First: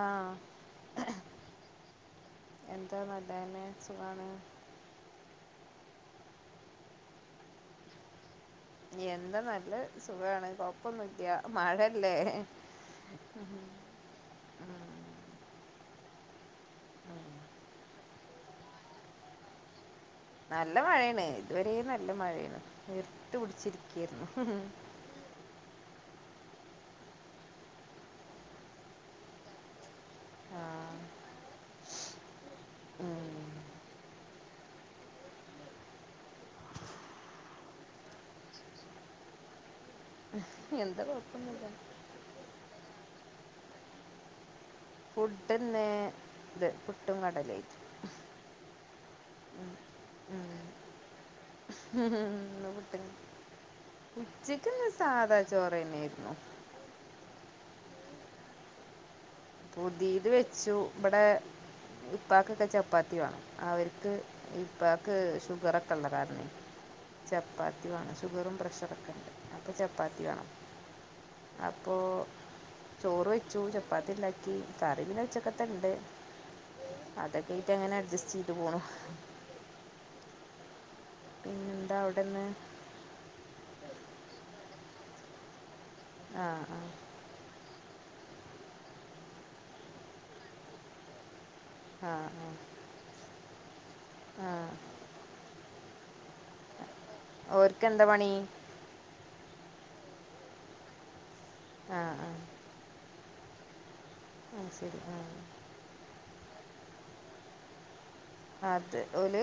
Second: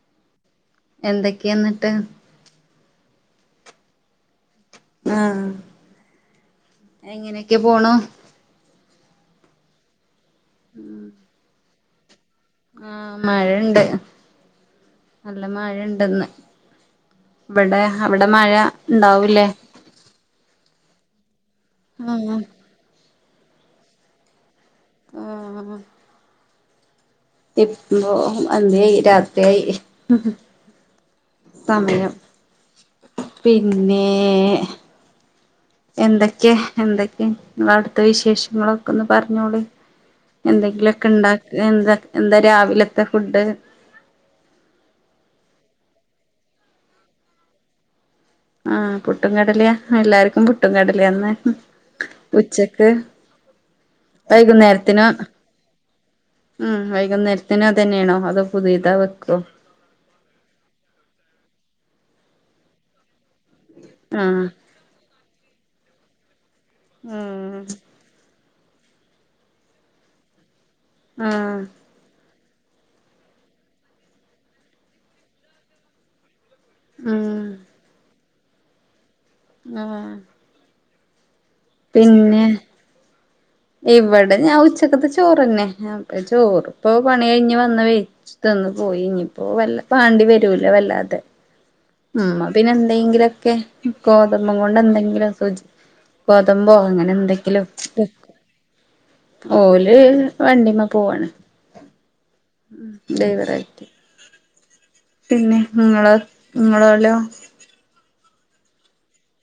ആഹ് എന്തൊക്കെയ എന്നിട്ട് എന്താ നല്ലതന്നെ സുഖാണ് ആഹ് എങ്ങനെയൊക്കെ പോണു എന്താ നല്ല സുഖാണ് കൊഴപ്പൊന്നുമില്ല്യ മഴയല്ലേ ആഹ് മഴയുണ്ട് നല്ല മഴ ഉണ്ടിന്ന് ഇവിടെ അവിടെ മഴ ഉണ്ടാവൂല്ലേ നല്ല മഴയാണ് ഇതുവര നല്ല ആഹ് മഴയാണ് നേർട്ട് പിടിച്ചിരിക്കയാരുന്നു ആഹ് ഇപ്പോ അന്ത്യായി രാത്രിയി ആഹ് സമയം ഉം പിന്നേ എന്തൊക്കെ എന്തൊക്കെയ നിങ്ങളെ അവിടുത്തെ വിശേഷങ്ങളൊക്കെ ഒന്ന് പറഞ്ഞോളി എന്താ എന്തെങ്കിലുമൊക്കെ ഉണ്ടാക്ക് കൊഴപ്പൊന്നുല്ല എന്ത് എന്താ രാവിലത്തെ ഫുഡ് ഫുഡിന്ന് ഇത് പുട്ടും കടലയും ആഹ് പുട്ടും കടല എല്ലാർക്കും പുട്ടും കടല ഇന്ന് പുട്ട് ഉച്ചക്കിന്ന് സാധാ ചോറ് തന്നെയായിരുന്നു ഉമ് വൈകുന്നേരത്തിന് അതു തന്നെയാണോ അതോ പുതിയതാ വെക്കുവോ പുതിയത് വെച്ചു ഇവിടെ ഉപ്പാക്കൊക്കെ ചപ്പാത്തി വേണം അവർക്ക് ആഹ് ഉപ്പാക്ക് ഷുഗർ ഒക്കെ ഉള്ളതാണേ ചപ്പാത്തി വേണം ഷുഗറും പ്രഷറൊക്കെ ഉണ്ട് അപ്പോ ചപ്പാത്തി വേണം ആഹ് അപ്പോ ചോറ് വെച്ചു ചപ്പാത്തി ഉണ്ടാക്കി കറി പിന്നെ ഉച്ചക്കത്തെ ഉണ്ട് ഉം അതൊക്കെയിട്ട് അങ്ങനെ അഡ്ജസ്റ്റ് ചെയ്തു പോണു ആഹ് പിന്നെ എന്താ അവിടെന്ന് പിന്നെ ഇവിടെ ഞാൻ ഉച്ചക്കത്തെ ചോറ് ന്നെ അഹ് ആ ചോറ് ആ ഇപ്പൊ പണി കഴിഞ്ഞ് വന്ന് വെച്ചിട്ടങ്ങു പോയി ഇനിയിപ്പോ വല്ല പാണ്ടി വരൂല വല്ലാതെ ആ ഉം അതിന്നെന്തെങ്കിലൊക്കെ ആ ആ ഗോതമ്പു കൊണ്ട് എന്തെങ്കിലും ഒക്കെ വച്ച് ഗോതമ്പോ അങ്ങനെ എന്തെങ്കിലും ഓർക്ക് എന്താ പണി വെക്കും ഓല് വണ്ടിമ്മേ പോവാണ് ആഹ് ആഹ് ഉം പുതിയ വറൈറ്റി ആയ്ശരി ആഹ് പിന്നെ നിങ്ങളെ നിങ്ങളല്ലോ അത് ഒല്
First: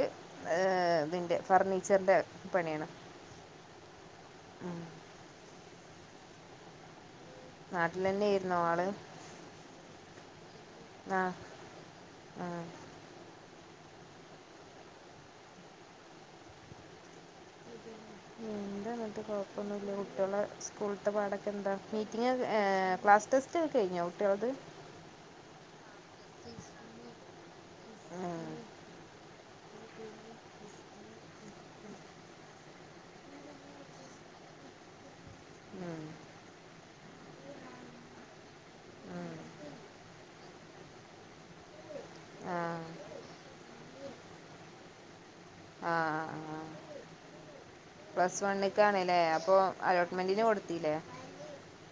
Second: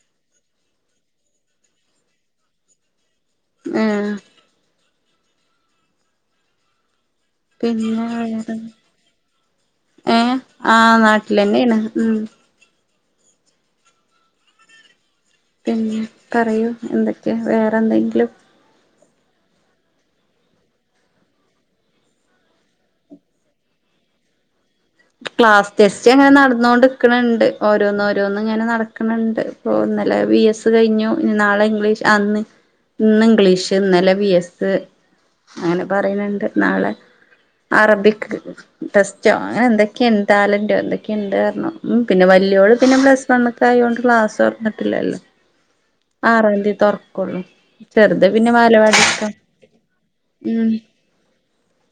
ഇതിന്റെ ഫർണീച്ചറിന്റെ പണിയാണ് ആഹ് ആഹ് പിന്നെ വേറെന്താ നാട്ടിലെന്നെയായിരുന്നോ ആള് ഏ ഹ് ആ ആഹ് നാട്ടിലന്നെയാണ് ഉം ആഹ് പിന്നെ പറയൂ എന്തൊക്കെയാ വേറെ എന്തെങ്കിലും എന്താ അങ്ങനത്തെ കുഴപ്പൊന്നൂല്ല കുട്ടികള് സ്കൂളത്തെ പാടൊക്കെ എന്താ മീറ്റിംഗ് ക്ലാസ് ടെസ്റ്റ് റ്റ് ക്കെ കഴിഞ്ഞോ കുട്ടികളേത് ക്ലാസ് ടെസ്റ്റ് അങ്ങനെ നടന്നോണ്ട് നിക്ക്‌ണണ്ട് ഓരോന്ന് ഓരോന്ന് ഇങ്ങനെ നടക്ക്‌ണണ്ട്. ഇപ്പൊ ഇന്നലെ വി എസ് കഴിഞ്ഞു ഇനി നാളെ ഇംഗ്ലീഷ് ആന്ന് ഇന്ന് ഇംഗ്ലീഷ് ഇന്നലെ ബി എസ് അങ്ങനെ ഉം പറയ്ണണ്ട് നാളെ അറബിക് ടെസ്റ്റോ അങ്ങനെ എന്തൊ ക്കെന്റ് ടാലന്റോ എന്തൊക്കെയുണ്ട് പറഞ്ഞു പിന്നെ വലിയോള് ആഹ് പിന്നെ പ്ലസ് വണ്ണ്ക്കായോണ്ട് ക്ലാസ് തുറന്നിട്ടില്ലല്ലോ. ആഹ് ആഹ് ആറാംതീ തുറക്കൊള്ളൂ. പ്ലസ് വൺക്ക് ആണല്ലേ അപ്പൊ അലോട്ട്മെന്റിന് കൊടുത്തില്ലേ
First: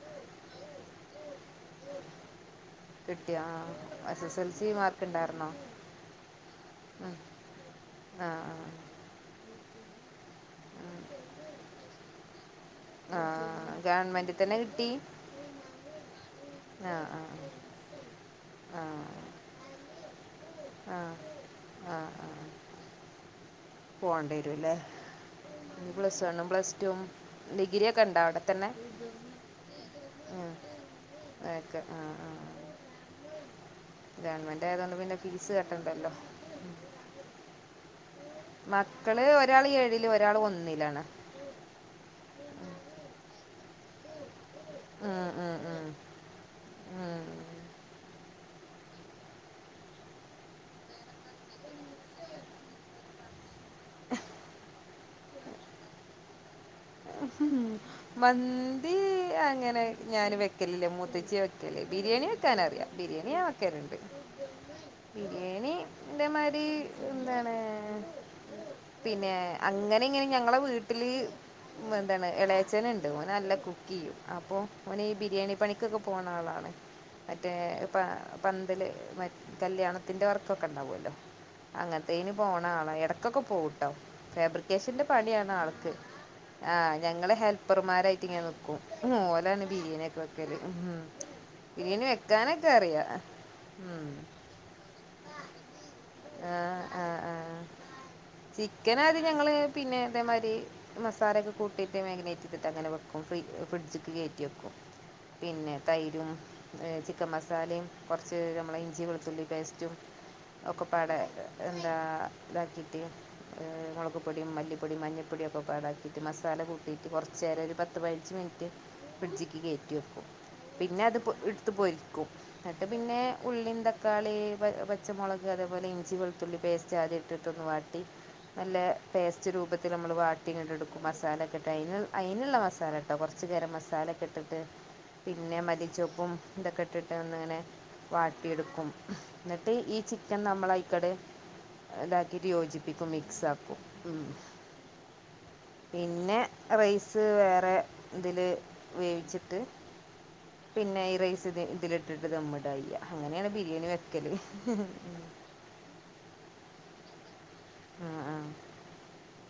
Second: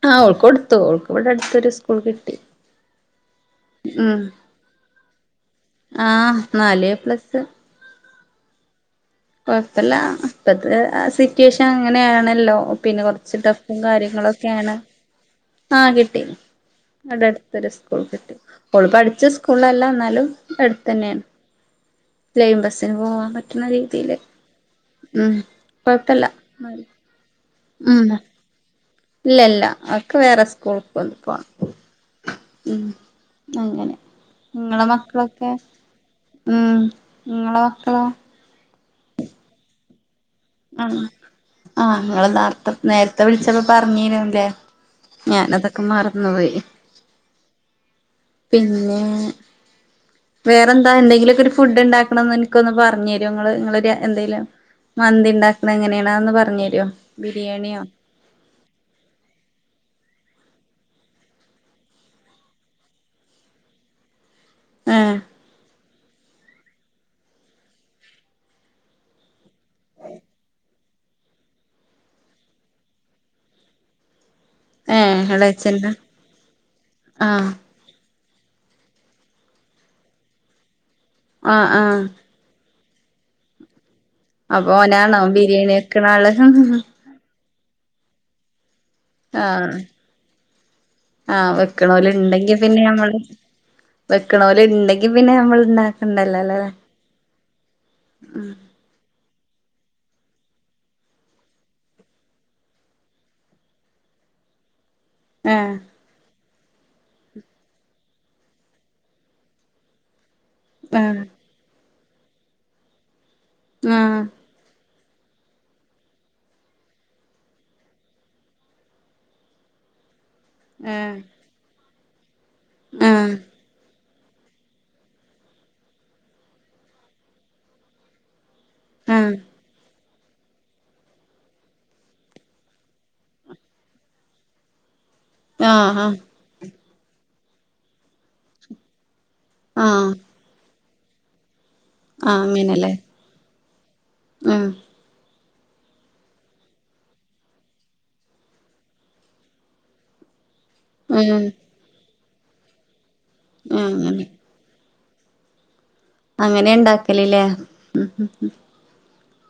ആ ഹ് ഓൾക്ക് കൊടുത്തു. ഓൾക്ക് ഇവിടെ അടുത്തൊരു സ്കൂൾ കിട്ടി കിട്ടിയാ ആ എസ് ഉം എസ് എൽ സി മാർക്ക് ഉണ്ടായിരുന്നോ ആഹ് നാല് എപ്ലസ് ആഹ് ആഹ് കൊഴപ്പല്ല ഇപ്പത്തെ സിറ്റുവേഷൻ അങ്ങനെയാണല്ലോ പിന്നെ കൊർ ആഹ് ച്ച് ആഹ് ടഫും ഗവൺമെന്റിൽ തന്നെ കാര്യങ്ങളൊക്കെയാണ് കിട്ടി ആ കിട്ടി ആഹ് ഇവടെ അടുത്ത് ആഹ് ത്തൊരു സ്കൂൾ കിട്ടി. ഓള് പഠിച്ച ആഹ് സ്കൂളിലല്ലാ ന്നാലും ആഹ് എട്ത്തന്നെണ്. ലൈൻ ബസ്സിന് പോകാൻ പറ്റ്ണ രീ പോണ്ടിരുംല്ലേ പ്ലസ് കൊഴപ്പല്ല വണ്ണും പ്ലസ്ടും ഡിഗ്രിയൊക്കെ ഉണ്ടോ അവിടെത്തന്നെ. ഇല്ലല്ല അവൾക്ക് വേറെ സ്കൂൾക്ക്‌ പോണം ഓക്കെ ആ ഉം അങ്ങനെ ഗവൺമെന്റ് നിങ്ങളെ ആയതുകൊണ്ട് പിന്നെ മക്കളൊക്കെ ഫീസ് കെട്ടണ്ടല്ലോ ഉം ങ്ങളെ മക്കളോ മക്കള് ഒരാൾ ഏഴില് ഒരാൾ ഒന്ന് ആഹ് ആഹ് ഇങ്ങൾ നാർത്തെ നേരത്തെ വിളിച്ചപ്പോ പറഞ്ഞീനൂല്ലേ. ഞാനതൊക്കെ മറന്ന് പോയി. ആഹ് ആഹ് പിന്നെ വേറെ എന്താ എന്തെങ്കിലുമൊക്കെ ഒരു ഫുഡ് ഉണ്ടാക്കണത് എനിക്കൊന്ന് പറഞ്ഞു തരോ ഇങ്ങള്. ഇങ്ങള് എന്തേലും മന്തി ണ്ടാക്കണത് എങ്ങനെയാണ് അതൊന്ന് പറഞ്ഞു തരോ ബിരിയാണിയോ മന്തി അങ്ങനെ ഞാൻ വെക്കലില്ല മൂത്തച്ചിയാ വെക്കല്. ബിരിയാണി വെക്കാനറിയാം ബിരിയാണിയ ഞാൻ വ ക്കെന്ത് ഏഹ് ബിരിയാണി ൻ്റെ മാരി എന്താണ് പിന്നെ അങ്ങനിം ഇങ്ങനിം ഞങ്ങളെ വീട്ടില് എന്താണ് എള ളച്ഛനുണ്ട് ഓന് നല്ല കുക്കെയ്യും. അപ്പോ ഓന് ഈ ഏഹ് ബിരിയാണി എളേച്ചന്റെ പണിക്കൊക്കെ പോണ ആളാണ് ആഹ് മറ്റേ പ പന്തല് മ കല്യാണത്തിറെ വർക്കൊക്കെ ഉണ്ടാവുമല്ലോ ആഹ് ആഹ് അങ്ങനത്തേനും പോണ ആളാ. ഇടക്കൊക്കെ പോവൂട്ടോ. അപ്പൊ ഫാബ്രിക്കേഷന്റെ ഓനാണോ പണിയാണ് ബിരിയാണി ആൾക്ക് വെക്കണ ആള് ആ ഞങ്ങള് ഹെൽപ്പർമാരായിട്ട് ഇങ്ങനെ നിൽക്കും. ഓലാണ് ആഹ് ബിരിയാണിയൊക്കെ വെക്കല് ആഹ് വെക്കണ ബിരിയാണി ഓല് ഉണ്ടെങ്കി വെക്കാനൊക്കെ പിന്നെ അറിയാം നമ്മള് ഉം. വെക്കണ ഓല് ഉണ്ടെങ്കി പിന്നെ നമ്മൾ ഇണ്ടാ ക്കണ്ടല്ലോ അല്ലേ ആഹ് ഉം ചിക്കന് ആദ്യം ഞങ്ങള് പിന്നെ ഇതേമാരി മസാലയൊക്കെ കൂട്ടിയിട്ട് മാഗിനേറ്റ് ചെയ്തിട്ട് അങ്ങനെ വെക്കും ഫ്രി ഫ്രിഡ്ജിക്ക് കേറ്റി വെക്കും. പിന്നെ ആഹ് തൈരും ചിക്കൻ മസാലയും കുറച്ച് നമ്മളെ ഇഞ്ചി വെളുത്തുള്ളി പേസ്റ്റും ഒക്കെ പാടെ ആഹ് എന്താ ഇതാക്കിയിട്ട് ആഹ് മുളക്പ്പൊടിയും മല്ലി പ്പൊടിയും മഞ്ഞൾപ്പൊടിയും ഒക്കെപാടെ ആക്കീട്ട് മസാല കൂട്ടിയിട്ട് കുറച്ചേരം ഒരു പത്ത് പതിനഞ്ച് മിനിറ്റ് ഫ്രിഡ്ജിക്ക് കേറ്റി വെക്കും. പിന്നെ ഏഹ് അത് പൊ ഇട്ത്ത് പൊരിക്കും ന്നിട്ട് പിന്നെ ആഹ് ഉള്ളി ന്തക്കാ തക്കാളി പ പച്ചമുളക് അതേപോലെ ഇഞ്ചി വെളുത്തുള്ളി പേസ്റ്റ് ആദ്യം ഇട്ടിട്ടൊന്ന് വാട്ടി നല്ല ആഹ് പേസ്റ്റ് രൂപത്തിൽ നമ്മൾ വാ. ഇട്ടിങ്ങട്ട് എടുക്കും മസാലൊക്കെ ഇട്ടോ അതിന് അതിനുള്ള മസാല കേട്ടോ കുറച്ച് നേരം ഗരംമസാലൊക്കെ ഇട്ടിട്ട് പിന്നെ ആഹ് ആഹ് മല്ലിചപ്പും ഇതൊക്കെ ഇട്ടിട്ട് ഒന്നിങ്ങനെ വാട്ടിയെടുക്കും. എന്നിട്ട് ഈ ആഹ് ചിക്കൻ നമ്മളയിക്കടെ ഇതാക്കിയിട്ട് യോജിപ്പിക്കും മിക്സ് ആക്കും. ഉം പിന്നെ റൈസ് വേറെ ഇതിൽ വേവിച്ചിട്ട് പിന്നെ ഈ ആഹ് റൈസ് ആഹ് ഇതി ഇതില് ഇട്ടിട്ട് ദം ഇടാ ചെയ്യാ അങ്ങനെയാണ് ബിരിയാണി അങ്ങനെ വെക്കല് ഹ് ഹ് [inaudible] അങ്ങനെയാ ഉണ്ടാക്കലില്ലേ ഉം ആ ഉം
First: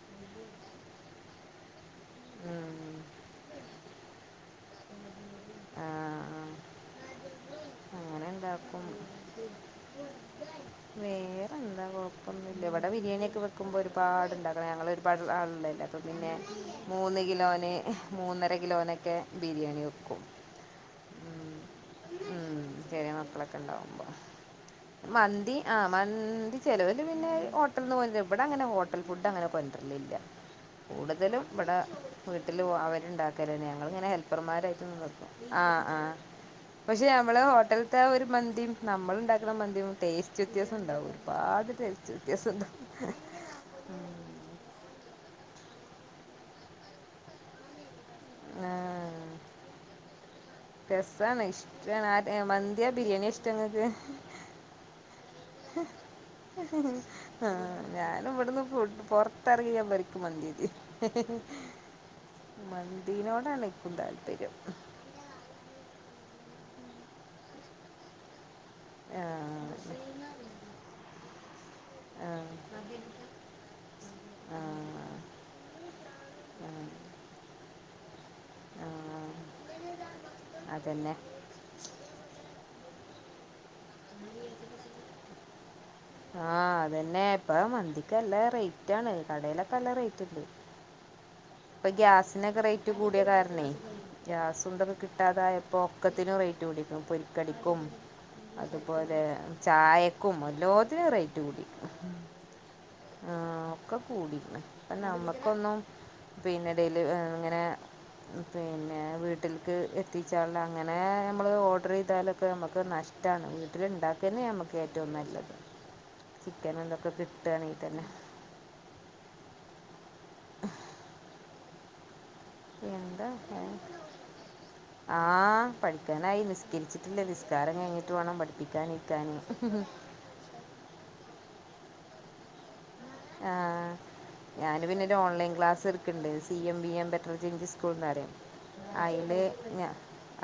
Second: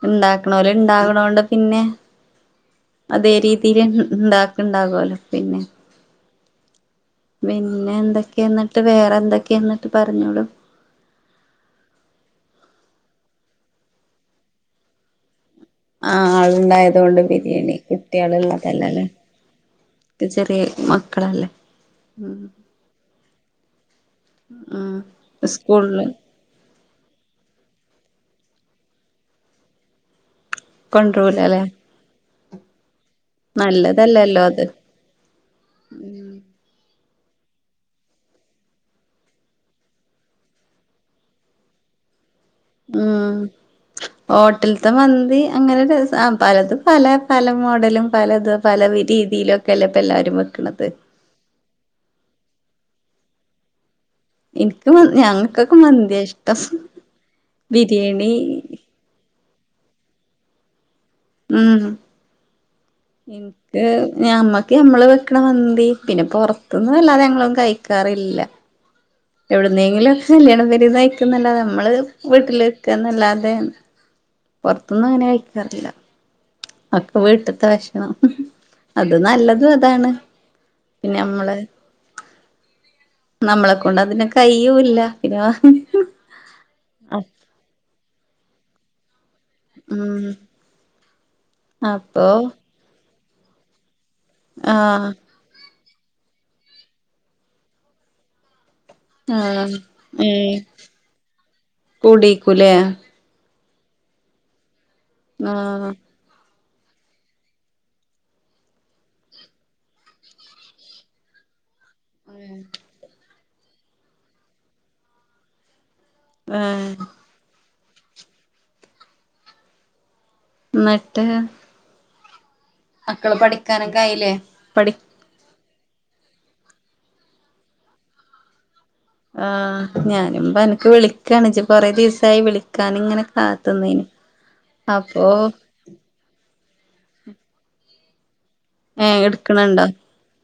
ഉണ്ടാക്കണോര് ഉണ്ടകണോണ്ട് പിന്നെ ഉം അതേ രീതി തീരെ ഇണ്ടാക്ക്ണ്ടാകുമല്ലോ പിന്നെ ആ ആ പിന്നെ അങ്ങനെ എന്തൊക്കെയാ എന്നിട്ട് ഉണ്ടാക്കും വേറെ എന്തൊക്കെയാ എന്നിട്ട് പറഞ്ഞോളു വേറെ എന്താ കുഴപ്പൊന്നുമില്ല ഇവിടെ ബിരിയാണി ഒക്കെ വെക്കുമ്പോൾ ഒരുപാട് ഉണ്ടാക്കണം ഞങ്ങൾ ഒരുപാട് ആളൊള്ളല്ലേ. അപ്പം പിന്നെ ആഹ് ആളുണ്ടായത് മൂന്ന് കൊണ്ട് കിലോന് ബിരിയാണി കുട്ടികള് മൂന്നര കിലോന് ഇള്ളതല്ലല്ലേ ഒക്കെ ബിരിയാണി വെക്കും കളല്ലേ ഉം ചെറിയ മക്കളൊക്കെ ഉണ്ടാവുമ്പോ ആഹ് മന്തി ആഹ് മ സ്കൂളില് ചിലവര് പിന്നെ ഹോട്ടൽ നിന്ന് പോ [unintelligible] ഇവിടെ അങ്ങനെ ഹോട്ടൽ ഫുഡ് അങ്ങനെ കൊണ്ടുവര്ലില്ല കൂടുതലും കൊണ്ടരൂലല്ലേ ഇവിടെ വീട്ടിൽ അവരുണ്ടാ [unintelligible] ഞങ്ങൾ ഇങ്ങനെ നല്ലതല്ലല്ലോ അത് ഹെൽപ്പർമാരായിട്ട് നിക്കും ആഹ് ആഹ് പക്ഷെ നമ്മള് ഹോട്ടൽത്തെ ഒരു മന്തിയും നമ്മൾ ഉണ്ടാക്കുന്ന മന്തിയും ടേസ്റ്റ് വ്യത്യാസം ഉണ്ടാവും. പാട് ടെസ്റ്റ് വ്യത്യാസമുണ്ട് ഉം ഹോട്ടൽത്തെ മന്തി അങ്ങനെ രസാ ആഹ് പലതും പല പല മോഡലും പലത് ആ പല രീതിയിലൊക്കെ അല്ലേ ഇപ്പം എല്ലാരും വെ രസാണ് ഇഷ്ടാണ് ആഹ് മന്തിയാ ബിരിയാണിയാ ഇഷ്ടം ഇങ്ങക്ക് എനിക്ക് ഞങ്ങൾക്കൊക്കെ മന്തിയാ ഇഷ്ടം ആഹ് ഞാൻ ബിരിയാണി ഇവിടുന്ന് ഫുഡ് പൊറ. ഇത്രയും പേർക്ക് മന്തിയാ ഇത്. ഉം. മതി ഇൻക്ക് ഞമ്മക്ക് ഞമ്മള് വെക്ക്ണ മന്തി പിന്നെ പൊറത്തുന്നു വല്ലാതെ ഞങ്ങളൊന്നും കഴിക്കാറില്ല ഏ എവിടുന്നെങ്കിലും കല്യാണം പെരേന്ന് കഴിക്കുന്നല്ലാതെ നമ്മള് ആ വീട്ടിൽ വെക്കുക എന്നല്ലാതെ ആ പുറത്ത്ന്നങ്ങനെ കഴിക്കാറില്ല. [inaudible] അതൊക്കെ വീട്ടിത്തെ ഭക്ഷണം ആ അത് നല്ലതും അതാണ് അതന്നെ പിന്നെ നമ്മള്. നമ്മളെ കൊണ്ട് അതിനാ കയ്യുല്ല ആ അതെന്നെ ഇപ്പ മന്തിക്ക് നല്ല റേറ്റ് ആണ് കടയിലൊക്കെ നല്ല റേറ്റ് ഉം ഉണ്ട്. ഇപ്പൊ അപ്പൊ ഗ്യാസിനൊക്കെ റേറ്റ് കൂടിയ കാരണേ ഗ്യാസ് ഉണ്ടൊക്കെ ആഹ് കിട്ടാതായപ്പോ ഒക്കെത്തിനും റേറ്റ് കുടിക്കും പൊരി കടിക്കും. അതുപോലെ ആഹ് ചായക്കും ഏഹ് എല്ലാത്തിനും റേറ്റ് കൂടീക്ക്ണു കൂടിക്കൂലേ ആഹ് ഒക്കെ കൂടിക്കണ് ഇപ്പ നമ്മുക്കൊന്നും ആഹ് പിന്നെ ഡെലി ഇങ്ങനെ. പിന്നെ വീട്ടിൽക്ക് എത്തിച്ചാൽ അങ്ങനെ നമ്മള് ഓ. ഓഡർ ചെയ്താലൊക്കെ നമുക്ക് നഷ്ടമാണ് വീട്ടിലുണ്ടാക്കന്നേ നമുക്ക് ഏറ്റവും നല്ലത് ചിക്കൻ ആഹ് എന്തൊക്കെ കിട്ടാണെങ്കി തന്നെ ന്നട്ട് മക്കള് പഠിക്കാനൊക്കെ ആയില്ലേ പഠി ആഹ് പഠിക്കാനായി നിസ്കരിച്ചിട്ടില്ല നിസ്കാരം കഴിഞ്ഞിട്ട് വേണം പഠി വിളിക്കാ നിക്കാൻ ആ ഞാനുപ്പ അൻക്ക് വിളിക്കാണ് ഇജ് കൊറെദിവസായി വിളിക്കാന് ഇങ്ങനെ ആഹ കാത്തുന്നേന് ഞാന് പിന്നെരു അപ്പൊ ഓൺലൈൻക്ലാസ് എട് ക്കണ്ട് സിഎംബിഎം ബെറ്റർ ചെയ്ൻഞ്ച് സ്കൂൾന്നറിം ഏഹ് അയില് എടുക്കണുണ്ടോ ഞ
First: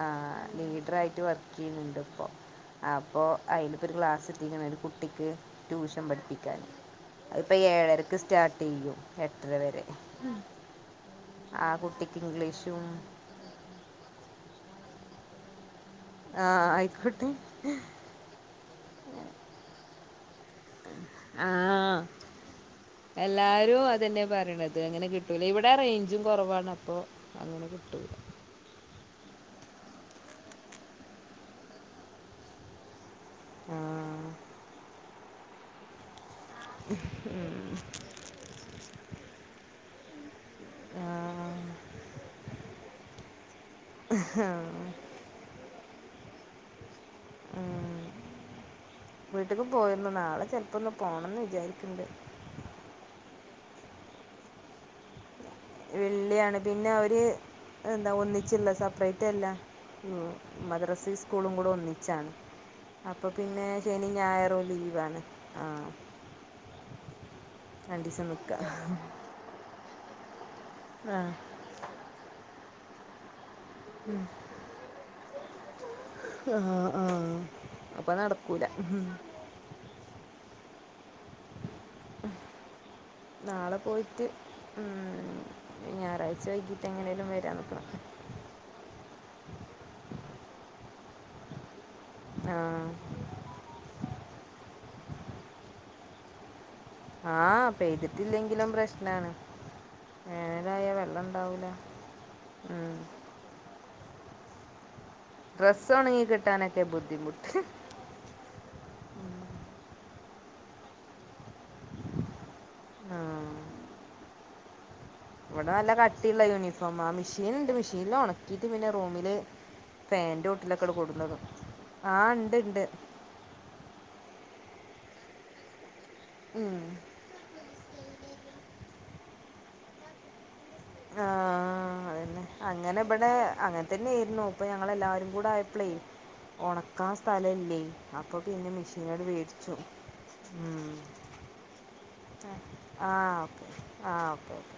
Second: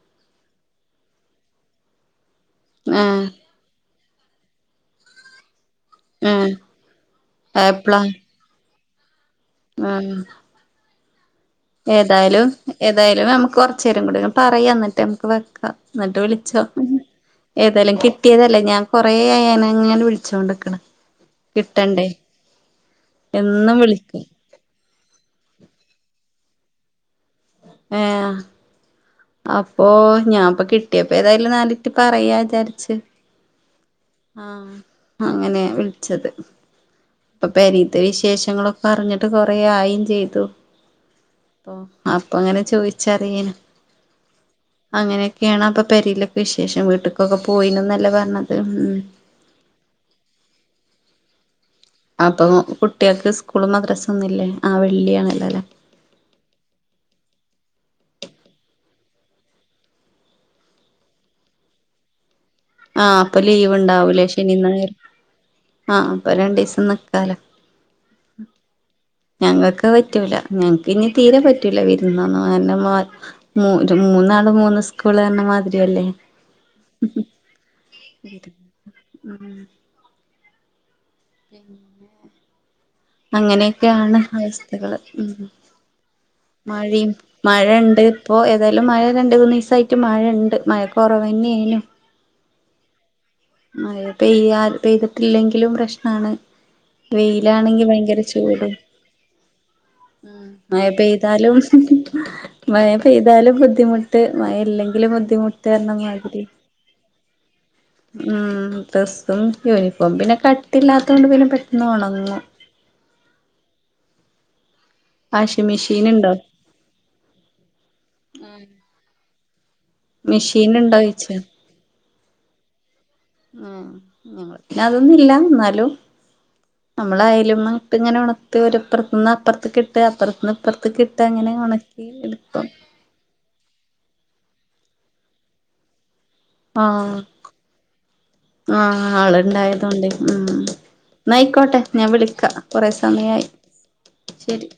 ആഹ് ലീഡ്ര ആയിട്ട് വർക്കയ്യുന്നുണ്ട് ഇപ്പൊ അപ്പോ ആഹ് അതിലിത്തൊരു ക്ലാസ്ത്തിക്കണ് ഒരുകുട്ടിക്ക് ട്യൂഷൻ ആഹ് പഠിപ്പിക്കാൻ ഇപ്പൊ എപ്പളാ ഏഴരക്ക് സ്റ്റാർട്ടെയ്യും എട്ടര വരെ ആഹ് ആ കുട്ടിക്ക് ഏതായാലും ഇംഗ്ലീഷും ഏതായാലും നമുക്ക് കൊറച്ചേരം കൂടി പറയാ ന്നിട്ട്മക്ക് വെക്ക ന്നട്ട് ആ വിളിച്ചൊ ആയിക്കോട്ടെ ഏതേലും കിട്ടിയതല്ലേ ഞാൻ കൊറേ ആയി അന്നങ്ങനെ വിളിച്ചോണ്ട്ക്ക് ആഹ എന്നും എല്ലാരും അതന്നെ വിളിക്കും പറിണത് ത് അങ്ങനെ കിട്ടൂല ഇവിടെ റൈഞ്ചും കൊറവാണ് അപ്പോ അങ്ങനെ കി ഏഹാ അപ്പൊ ഞാപ്പ കിട്ടിയപ്പ ഏതായാലും നാലിൻറ്റ് പറയാ ചാര്ച്ച് ആഹ് ആഹ് അങ്ങനെയാ വിൾച്ചത് ഇപ്പൊ പെരീത്തെ വിശേഷങ്ങളൊക്കെ അർഞ്ഞിട്ട് കൊറെ ആയിം ചെയ്തു ആ പ്പൊ അപ്പൊങ്ങനെ ചോയിച്ചറിയെനി അങ്ങനെയൊക്കേണ് അപ്പൊ പെരിലൊക്കെ വിശേഷം വീട്ട്ക്കൊക്കെ പോയിണ്ന്നല്ലേ പർഞ്ഞത് ഉം വീട്ട്ക്ക് പോയിര്ന്നു നാളെ ചെല്പന്ന് പോണന്ന് വിചാരിക്ണ്ട് അപ്പോ കുട്ടേക്ക് സ്കൂളും മദ്രസ ഒന്നുമില്ലേ ആ വെള്ളിയാണല്ലലെ വെള്ളിയാണ് പിന്നെ അവര് എന്താ ഒന്നിച്ചിള്ള സെപ്പറേറ്റ് അല്ല ഉം മദ്രസിം സ്കൂളും കുടെ ഒന്നിച്ചാണ്. അപ്പൊ പിന്നെ ശനി ഞായറും ലീവാണ് ആഹ് അപ്പൊ രണ്ടീസം നിക്കാലോ രണ്ടീസം ന്നിക്ക ഞങ്ങക്ക് പറ്റൂല ഞങ്ങക്ക് ഇനി തീരെപറ്റൂല വിരുന്നൊന്ന് [unintelligible] നടന്നു പോകുന്ന സ്കൂള് കാരണംമാതിരില്ലേ അപ്പൊ നടക്കൂല [unintelligible] പിന്നെ നാളെ അങ്ങനെയൊക്കെയാണ് പോയിട്ട് അവസ്ഥകള് ഉം ഉം ഞായറാഴ്ച വൈകിട്ട് മഴിം എങ്ങനെയും വരാൻ നിൽക്കണം മഴണ്ട് ഇപ്പോ ഏതായ്‌ലും മഴ രണ്ട് മൂന്നീസായിട്ട് മഴണ്ട് മഴ കൊറവന്നെയ്നു ആഹ് മഴപെയ്യാൽ പെയ്ത്ട്ടില്ലെങ്കിലും പ്രശ്നാണ് ആ വെയിലാണെങ്കി ഭയങ്കര ചൂട് പെയ്തിട്ടില്ലെങ്കിലും പ്രശ്നമാണ് മഴ വേനലായ വെള്ളം പെയ്താലും ഉണ്ടാവില്ല മഴ പെയ് താലും ബുദ്ധിമുട്ട് മഴ ഇല്ലെങ്കിലും ബു ഡ്രസ്സ് ഒണങ്ങികിട്ടാനെക്കെ ബുദ്ധിമുട്ട്. ഉം ഡ്രസ്സും യൂനിഫോം പിന്നെ കട്ടില്ലാത്തോണ്ട് പിന്നെ പെട്ടെന്ന് ഒണങ്ങും ആഹ് വാഷിംഗ് ഇവടെ നല്ല മെഷീൻ ഇണ്ടോ കട്ടിള്ള യൂനിഫോമാ മിഷീന്ണ്ട് മിഷീൻല ഒണക്കീട്ട് പിന്നെ റൂമില് മെഷീൻ ഫാന്റോട്ടിലൊക്കെട് ഇണ്ടോ ചോയിച്ചാ കൊട്ന്ന്ടും ആഹ് ണ്ട് ണ്ട് ആ [unintelligible] ന്നുല്ല ന്നാലും ഉം. നമ്മള് ആയാലുംമപ്പ് ഇങ്ങനെ ഒണത്ത് ഇപ്പറത്ത് നിന്ന് അപ്പർത്തക്കിട്ട് അപ്പറത്ത് നിന്ന് ഇ ആഹ് അതന്നെ അങ്ങനെ ഇബടെ അങ്ങ തൻന്നേര്ന്നു ഇപ്പ ഞങ്ങളെല്ലാരും കൂടായപ്ളേ ഒണക്കാ ആഹ് സ്ഥലലല്ലേ അപ്പപിന്നെ മിഷീനട് വേട്ച്ചു. ലെ ഉം എന്നയിക്കോട്ടെ ഞാൻ വിളിക്ക കൊറെ ആ സമയായി ഓക്കെ ആ ഓക്കെ ശരി ഓക്കെ